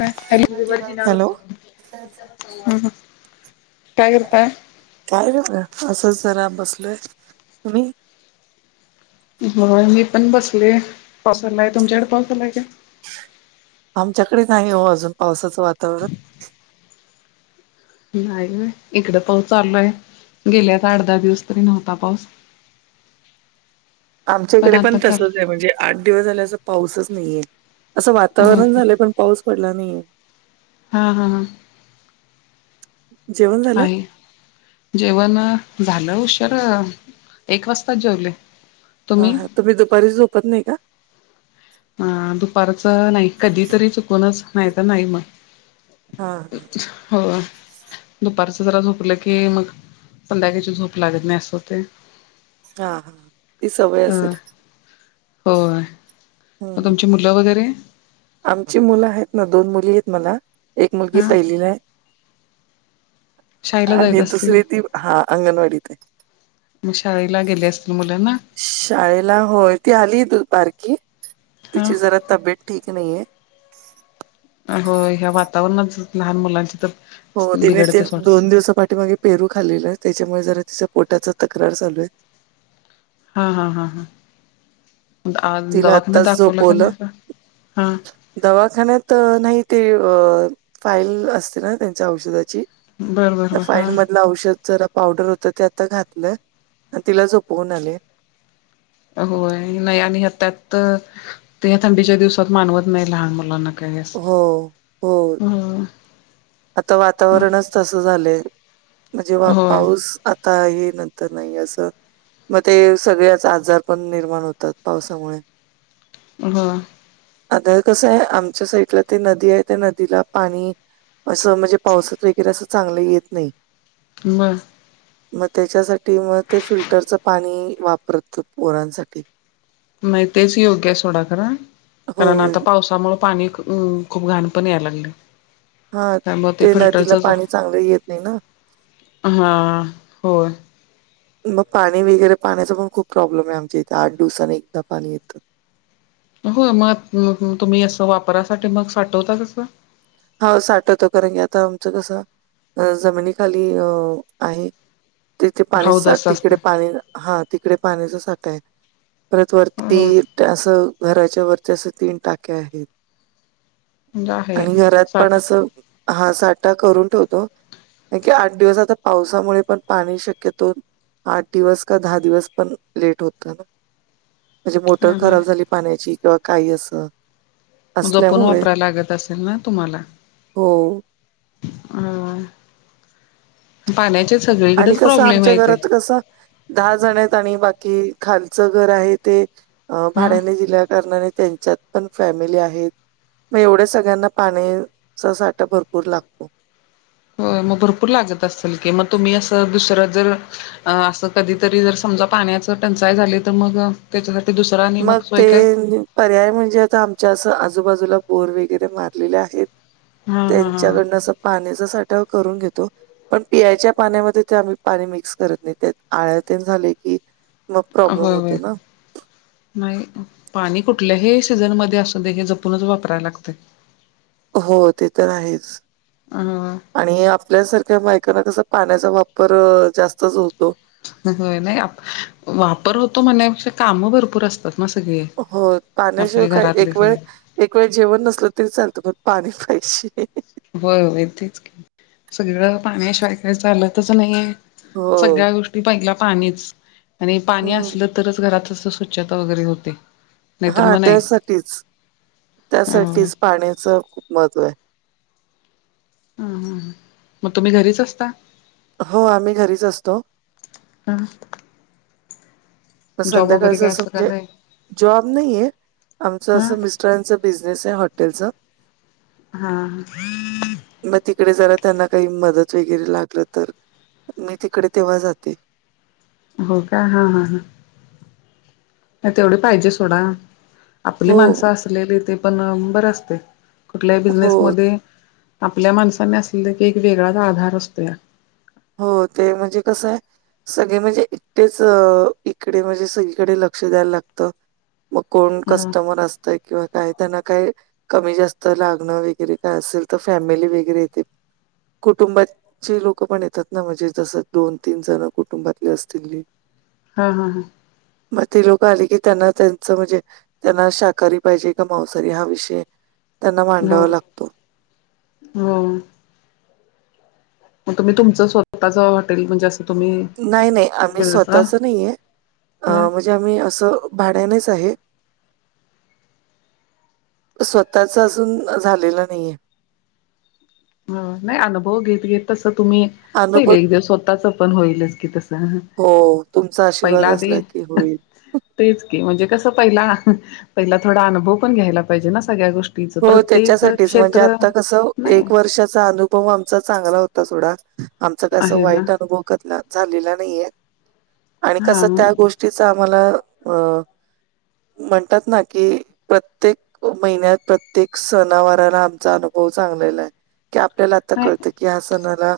Hello हम्म hello हम्म काय करताय काय करतोय असं जरा बसलोय तुम्ही हो मी पण बसले पाऊस आलाय तुमच्याकडे पाऊस आलाय काय आमच्याकडे नाही हो अजून पावसाचा वातावरण नाही होय इकडं पाऊस चालू हाय गेल्याचा आठ दहा दिवस तरी नव्हता पाऊस [inaudible] आमच्या इकडे पण आता तसच आहे चालू म्हणजे आठ दिवस झाले असं पाऊसच नाहीये असं हो वातावरण झालं पण पाऊस पडला नाहीये हा हा हा जेवण झालं? आहे जेवण झालं हुशार, एक वाजताच जेवले. हा हा तुम्ही दुपारी झोपत नाही का? अ दुपारचं नाही कधी तरी चुकूनच नाही तर नाही मग. हा हा हो. दुपारचं जरा झोपलं की मग संध्याकाळीची झोप लागत नाही अस होते. हा हा ती सवय अ असेल. होय हम्म मग हम्म. तुमची मुलं वगैरे. आमची मुलं आहेत ना दोन मुली आहेत मला एक मुलगी हां पहिलीला आहे. शाळेला जायत आणि असतील दुसरी ती हा अंगणवाडीत आहे. मग शाळेला गेले असतील मुलांना. शाळेला होय ती आली त बारकी हां तिची जरा तब्येत ठीक नाहीये. हो ह्या वातावरणातच लहान मुलांची तर हो तिने ते बिघडते सोडा दोन दिवसा पाठी मागे पेरू खालेलं आहे त्याच्यामुळे जरा तिच्या पोटाच तक्रार चालू आहे. हा हा हा हा आ तिला दवाखाण्यात आत्ताच दाखवल का झोपवलं नाहीसा? हा. दवाखान्यात नाही ते फाईल असते ना त्यांच्या औषधाची बरं बरं त्या बर फाईल हां मधलं औषध जरा पावडर होत ते आता घातलं आणि तिला झोपवून आले. होय नाही आणि ह्या त्यात ते ह्या थंडीच्या दिवसात मानवत नाही लहान मुलांना. काही असं हो हो हम्. आता वातावरणच तसं झालंय म्हणजे होय पाऊस आता येईल नंतर येईल आस. मग ते सगळ्याच आजार पण निर्माण होतात पावसामुळे. ह. आता कसं आहे आमच्या साईडला ते नदी आहे त्या नदीला पाणी असं म्हणजे पावसात वगैरे असं चांगलं येत नाही. म. मग त्याच्यासाठी मग ते फिल्टरचं पाणी वापरत पोरांसाठी. नाही तेच योग्य आहे सोडा खरा हो कारण आता पाऊस त्यामुळे पाणी खूप घाण पण याय लागलय. हा त्या मग ते फिल्टरच नदीला पाणी चांगलं येत नाही ना. हा होय. मग पाणी वगैरे पाण्याचा पण खूप प्रॉब्लेम आहे आमच्या इथे आठ दिवसानी एकदा पाणी येतं. हो मग तुम्ही असं वापरासाठी मग साठवता कसं? हो साठवतो कारण की आता आमचं कसं जमिनी खाली अ आहे. तिथे पाणी हौद असं तिकडे असतंय पाणी हा तिकडे पाण्याचा साठा आहे. परत होय होय वरती असं घराच्या वरती असे तीन टाके आहेत. म्हंजे आहे आणि घरात पण साठा. हा साठा करून ठेवतो. की आठ दिवस आता पावसामुळे पण पाणी शक्यतो आठ दिवस का दहा दिवस पण लेट होतं ना. म्हणजे मोटर खराब झाली पाण्याची किंवा काही असं. मग जपून असल्यामुळे वापरायला लागत असेल ना तुम्हाला. हो. अ पाण्याचे सगळीकडेच प्रॉब्लेम आहे ते. अस. दहा जण आहेत आणि बाकी खालचं घर आहे ते अ हा. भाड्याने दिल्या कारणाने त्यांच्यात पण फॅमिली आहेत मग एवढ्या सगळ्यांना पाण्याचा साठा भरपूर लागतो. हो मग भरपूर लागत असेल की मग तुम्ही असं दुसर जर अ असं कधीतरी जर समजा पाण्याच टंचाई झाली तर मग त्याच्यासाठी दुसरा मग निेमक सोय काय? ते पर्याय म्हणजे आता आमच्या असं आजूबाजूला बोर वगैरे मारलेले आहेत. हा हा त्यांच्याकडनं असं पाण्याचा साठाव करून घेतो. पण पियायच्या पाण्यामध्ये ते आम्ही पाणी मिक्स करत नाही त्या आळ्याते झाले की मग हा प्रॉब्लेम होय होय. होतो ना. नाही पाणी कुठल्याही सीझनमध्येध्ये असून दे हे जपूनच वापरायला लागतय. हो ते तर आहेच अ आणि आपल्यासारख्या बायकना कसं पाण्याचा वापर जास्तच होतो हो नाही वापर होतो म्हणण्यापेक्षा काम भरपूर असतात मा सग आहे हो पाण्याशिवाय काय एक वेळ एक वेळ जेवण नसल तरी चालतं पण पाणी पैसे हो ये तेेच सगळं पाण्याशिवायकाय चालतच नाहीये हो. सगळ्या गोष्टी पहिल्या पाणीच आणि पाणी हम्म असलं तरच घरात स्वछता वगैरे होते नाहीतर हा मग नाही त्यासाठीच ह त्यासाठीच पाण्याच खूप महत्त्व आहे ह ह मग तुम्ही घरीच असता हो आम्ही घरीच असतो हम वगैरे संध्याकाळचं काय असं का म्हणजे नाही जॉब नाहीये आमचं हा असं मिस्टरांच बिझनेस आहे हॉटेलच हा ह मग तिकडे जरा त्यांना काही मदत वगैरे लागलं तर मी तिकडे तेव्हा जाते हो का हां हां ह नाही तेवढे पाहिजे सोडा आपली हो, माणसं असलेली ते पण बरे असते कुठल्याही बिझनेस हो, मध्ये आपल्या माणसानी असलेले की एक वेगळाच आधार असतोय हो ते म्हणजे कसं आहे सगळे म्हणजे इटेच इकडे म्हणजे सगळीकडे लक्ष द्यायला लागतं मग कोण हा कस्टमर असतं किंवा काय त्यांना काय कमी जास्त लागणं वगैरे काय असेल तर फॅमिली वगैरे येते कुटुंबाचे लोक पण येत ात ना म्हणजे जस दोन तीन जण कुटुंबातले असतील हा हा हा मग ते लोक आले की त्यांना त्यांचं म्हणजे त्यांना शाकाहारी पाहिजे का मांसारी हा विषय त्यांना हो मांडावा लागतो हो मग तुम् तुमचं स्वतःं हॉटे म्हणजे तुम्ही नाही नाही आम्ही बिझनेसला स्वतःच नाही आहे अ ह म्हणजे आम्ही असं भाड्यानेच आहे स्वतःच अजून झालेला नाहीये नाही अनुभव घेत घेत तसं तुम्ही होईल अनुभव एक दिवस स्वतःच पण होईलच कि तसं हो तुमचा आशीर्वाद पहिला असला आधी की होईल. तेच की म्हणजे कसं पहिला पहिला थोडा अनुभव पण घ्यायला पाहिजे ना सगळ्या गोष्टी हो त्याच्यासाठीच म्हणजे आता कसं नाही एक वर्ष चा अनुभव आमचा चांगला होता थोडा आमच कस आहे ना वाईट अनुभव झालेला नाहीये आणि हा कसं मग त्या गोष्टी ी आम्हाला अ म्हणतात ना कि प्रत्येक महिन्यात्य प्रत्येक सणावारला आमचा अनुभव चांगलेला आहे की आपल्याला आता नाही कळतं कि हा सणाला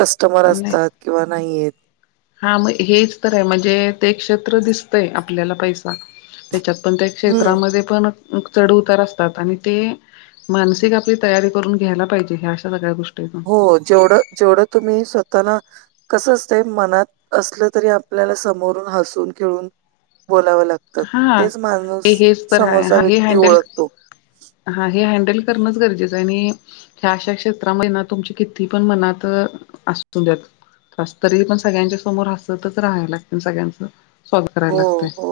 कस्टमर नाही असतात किंवा नाहीयेत हा म हेच तर आहे म्हणजे ते क्षेत्र दिसतंय आपल्याला पैसे त्याच्यात पण त्या हं. क्षेत्रामध्ये पण चढ उतार असतात आणि ते मानसिक आपली तयारी करून घ्यायला पाहिजे ह्या अशा सगळ्या गोष्टी आहेत. हो जेवढं जेवढं तुम्ही स्वतःला कस असते मनात असलं तरी आपल्याला समोरून हसून खेळून बोलावं लागतं. तर हा तेच माणूस हे हेच तर आहे, समोरचा हा हे व्यक्ती हँडल ओळखतो. हा हे हँडल करणंच गरजेचं आणि ह्या अशा क्षेत्रामध्ये ना तुमची किती पण मनात असू द्याेत. त तरी पण सगळ्यांच्या समोर हसतच राहायला लागते सगळ्यांचं स्वाद करायला लागत. हो हो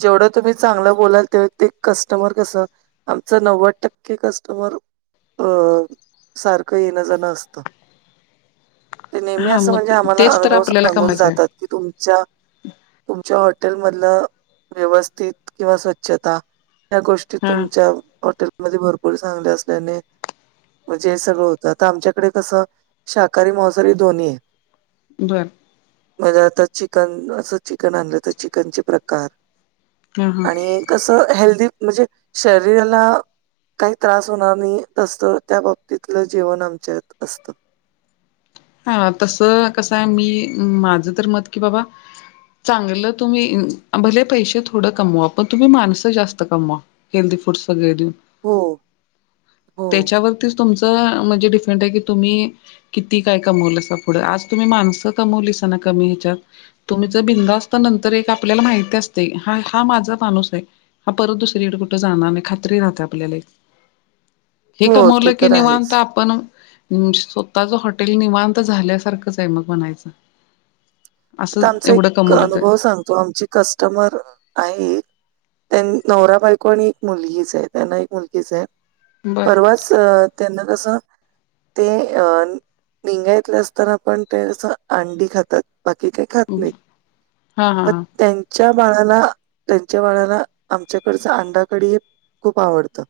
जेवढं तुम्ही चांगलं बोलाल तेव ते कस्टमर कसं. आमच नव्वद टक्के कस्टमर अ सारखं येणंजणं असतं. [inaudible] ते नेहमी हा असं म्हणजे मग आम्हाला तेच तर अनुभव आपल्याला सांगून कमायचं आहे जातात की तुमच्या तुमच्या हॉटेल मधलं व्यवस्थित किंवा स्वच्छता त्या गोष्टी हा तुमच्या हॉटेलमध्ये भरपूर चांगल्या असल्याने म्हणजे हे सगळं होतं आ आमच्याकडे कसं शाकाहारी मवसारी दोन्ही आहे. बरं. म्हजे आता चिकन असं चिकन आणलं तर चिकनचे प्रकार हा हा आणि कसं हेल्दी म्हणजे शरीराला काही त्रास होणार नाही असत त्या बाबतीतलं जीवन आमच्यात असतं. हा तस कसं आहे मी माझं तर मत कि बाबा चांगलं तुम्ही भले पैसे थोडं कमवा पण तुम्ही माणसं जास्त कमवा. हेल्थदी फूडस वगैर दि हो. हो, त्याच्यावरतीच तुमचं म्हणजे डिफेंट आहे कि तुम्ही किती? काय कमवल अस पुढे आज तुम्ही माणसं कमवलीसना कमी ह्याच्यात. तुम्ही ज भिंद असता नंतर एक आपल्याला माहिती असते हा हा माझा माणूस आहे. हा परत दुसरीकडे कुठं जाणार नाहीी खात्री राहत आपल्याला एक हे हो कमवलं ते की तर आहेच. निवांत आपण स्वतःच हॉटेल निवां तर झाल्यासारखंच आहे मग बनायचं. आता आमचा एक कमवलं तर अनुभव सांगतो आमची कस्टमर आहे. त्यां नवरा बायकोण एक मुलगीच आहे त्यांना एक मुलगीच आहे बर परवाच अ त्यांना कसं? ते अ निंगायतले असत आपण ते अंडी खातात. बाकी काही खात नाहीत हा हा म हा त्यां च्या बाळाला त्यांच्या बाळाला आमच्याकडचं अंडाकडी खूप आवडतं.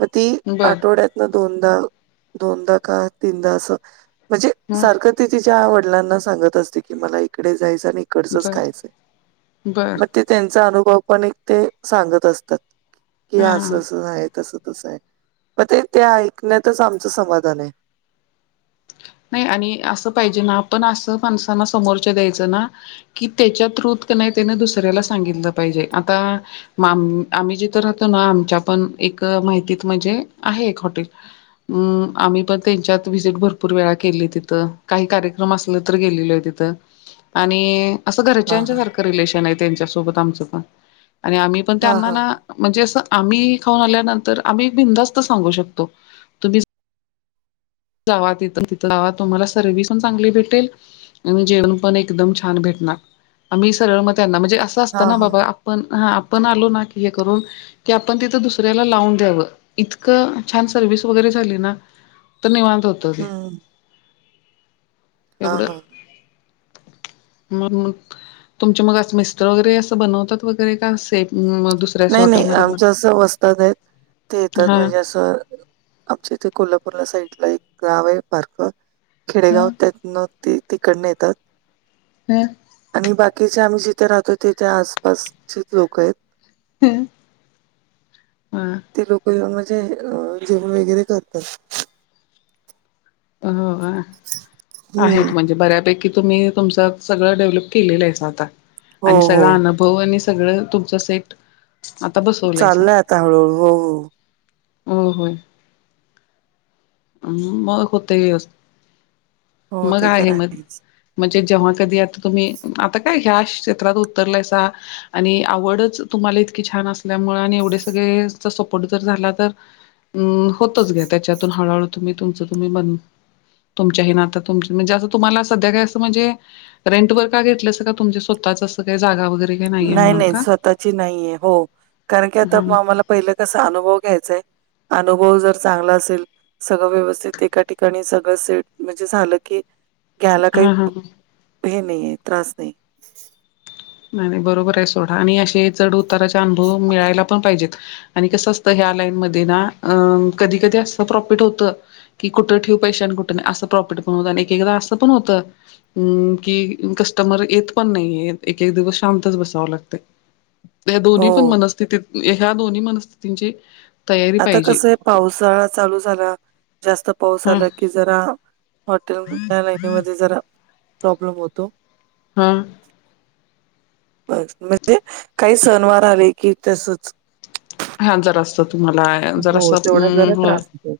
मग ती बर आठवड्यात ना दोनदा दोनदा का तीनदा असं. म्हणजे ह सारखं ते तिच्या वडिलांना सांगत असते कि मला इकडे जायचं आणि इकडचच बर खायचं बर मग ते त्यांचा अनुभव पण एक ते सांगत असतात. कि हा हा असं असं आहे तसं तसं आहे मग ते ते ऐकण्यातच आमचं समाधान आहे. नाही आणि असं पाहिजे ना आपण असं माणसांना समोरच्या द्यायचं ना. कि त्याच्या थ्रूत नाही त्याने दुसऱ्याला सांगितलं पाहिजे आता मग आम्ही जिथं राहतो ना आमच्या पण एक माहितीत म्हणजे आहे एक हॉटेल ह् आम्ही पण त्यांच्यात व्हिजिट भर भरपूर वेळा केली तिथं काही कार्यक्रम असल तर गेलेलो आहे तिथं आणि असं हां घरच्यांच्या हां. सारखं रिलेशन आहे त्यांच्यासोबत आमचं पण आणि आम्ही पण हां त्यांना हां. ना म्हणजे असं आम्ही खाऊन आल्यानंतर आम्ही बिंदास्त सांगू शकतो तुम्ही जावा तिथं तिथं जावा तुम्हाला सर्व्हिस पण चांगली भेटेल आणि जेवण पण एकदम छान भेटणार आम्ही सरळ मत त्यांना म्हणजे असं असतं हां ना हां. बाबा पण हा आपण आलो ना की हे करून कि आपण तिथं दुसऱ्याला लावून द्यावं इतकं छान सर्व्हस वगैरे झाली ना तर निवांत होत ते हं. हां एवढ हां. म तुमचे मग असं मिस्त्र वगैरे असं बनवतात वगैरे का असे नाही नाही आमच असं वस्तात आहेत ते येतात हा म्हणजे असं आमच्या इथे कोल्हापूरला साइडला एक गाव आहे पार्क खेडेगाव हा त्यातन ते तिकडन येतात हम आणि बाकीचे आम्ही जिथे राहतो तेिथ आसपासचेच लोक आहेत हम्म हा ते लोक म्हणजे जेवण वगैरे करतात अ आहेत हं. म्हणजे बऱ्यापैकी तुम्ही तुमच सगळं डेव्हलप केलेलं आहे आता हो आणि हो. सगन भाऊ आणि सगळं तुमच सेट आता बसवलायचा चाललंय आता हळूहळू. हो हो. हो होम् मग होते व्याव हो मग ते तर आहे मग आहेच. म्हणजे जेव्हा कधी आता तुम्ही आता काय ह्या क्षेत्रात उतरलायचा आणि आवडच तुम्हाला इतकी छान असते मुळे आणि एवढे सगळे सपोर्ट जर झाला तर अ होतच घ्या त्याच्यातून हळहळू तुम्ही तूमचं तुम्ही बन तुमच्याही ना आता तुम म्हणजे असं तुम्हाला सध्या काही असं म्हणजे रेंटवर का घेतले असं का तुमच्या स्वतःच असं काही जागा वगैरे काही नाहीये नाही म्हणून नाही का? स्वतःची नाहीये हो कारण की आता हा आम्हाला पहिलं कसा अनुभव घ्यायचाय अनुभव जर चांगला असेल सगळं व्यवस्थित एका ठिकाणी सगळं सेट म्हणजे झालं की घ्यायला काही हा हा हे नाहीे त्रास नाही आणि बरोबर आहे सोडा आणि असे चढ उताराचा अनुभव मिळायला पण पाहिजेत आणि कसं असतं ह्या लाईन मध्ये ना अ कधी कधी असत प्रॉफिट होतं की कुठं ठेऊू पैशा आणि कुठे नाही असं प्रॉफिट पण होतं आणि एक एकदा असं पण होतं अम् कि कस्टमर येत पण नाही य एक एक दिवस शांतच बसावं लागते त्या दोन्ही पण हो मनस्थितीत ह्या दोन्ही मनस्थितींचे आता कसं आहे पावसाळा चालू झाला जास्त पाऊस हा आला कि जरा हॉटेल या लाईनीमध्ये जरा प्रॉब्लेम होतो हा ब म्हणजे काही सनवार आले की तसच हा जरा असत तुम्हाला जरा हो तेवढा असंम जरा हो त्रास होतो.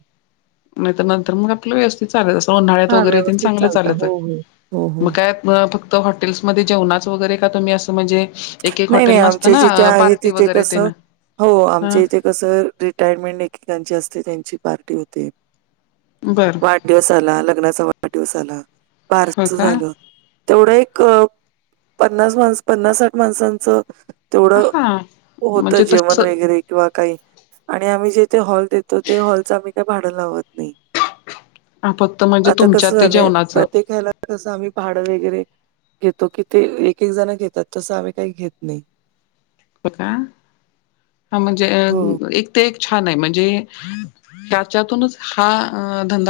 नाही तर नंतर मग आपलं व्यवस्थित चालत असं उन्हाळ्यात हा वगैरे ते व्यवस्थित चांगलं चालता चालत हो आहे हो. हो मग हो. काय फक्त हॉटेल्समध्येध्ये जेवणाच वगैरे का तुम्ही असं म्हणजे एक एक नाही, नाही. हॉटेल नसतं आमच्या ना जिथे आहे पार्टी तिथे वगैरे ते कसं ना हो हा आमच्या इथे कसं रिटायरमेंट एकेकांची असते त्यांची पार्टी होते बरं वाढ दिवस आला लग्नाचा वाढदिवस आला हो बारस का झालं तेवढं एक पन्नास माणस पन्नास साठ माणसांचं तेवढं हा होतं म्हणजे तस जेवण वगैरे किंवा काही आणि आम्ही जेथे हॉल देतो ते हॉलच आम्ही काही भाडं लावत नाही फक्त म्हणजे आता तुमच्या कस ते झालंय जेवणाचं प्रत्येकला कसं आम्ही भाडं वगैरे घेतो की ते एक एक जण घेतात तसं आम्ही काही घेत नाही ब का हा म्हणजे हो. अ एक ते छान आहे म्हणजे त्याच्यातून हा ध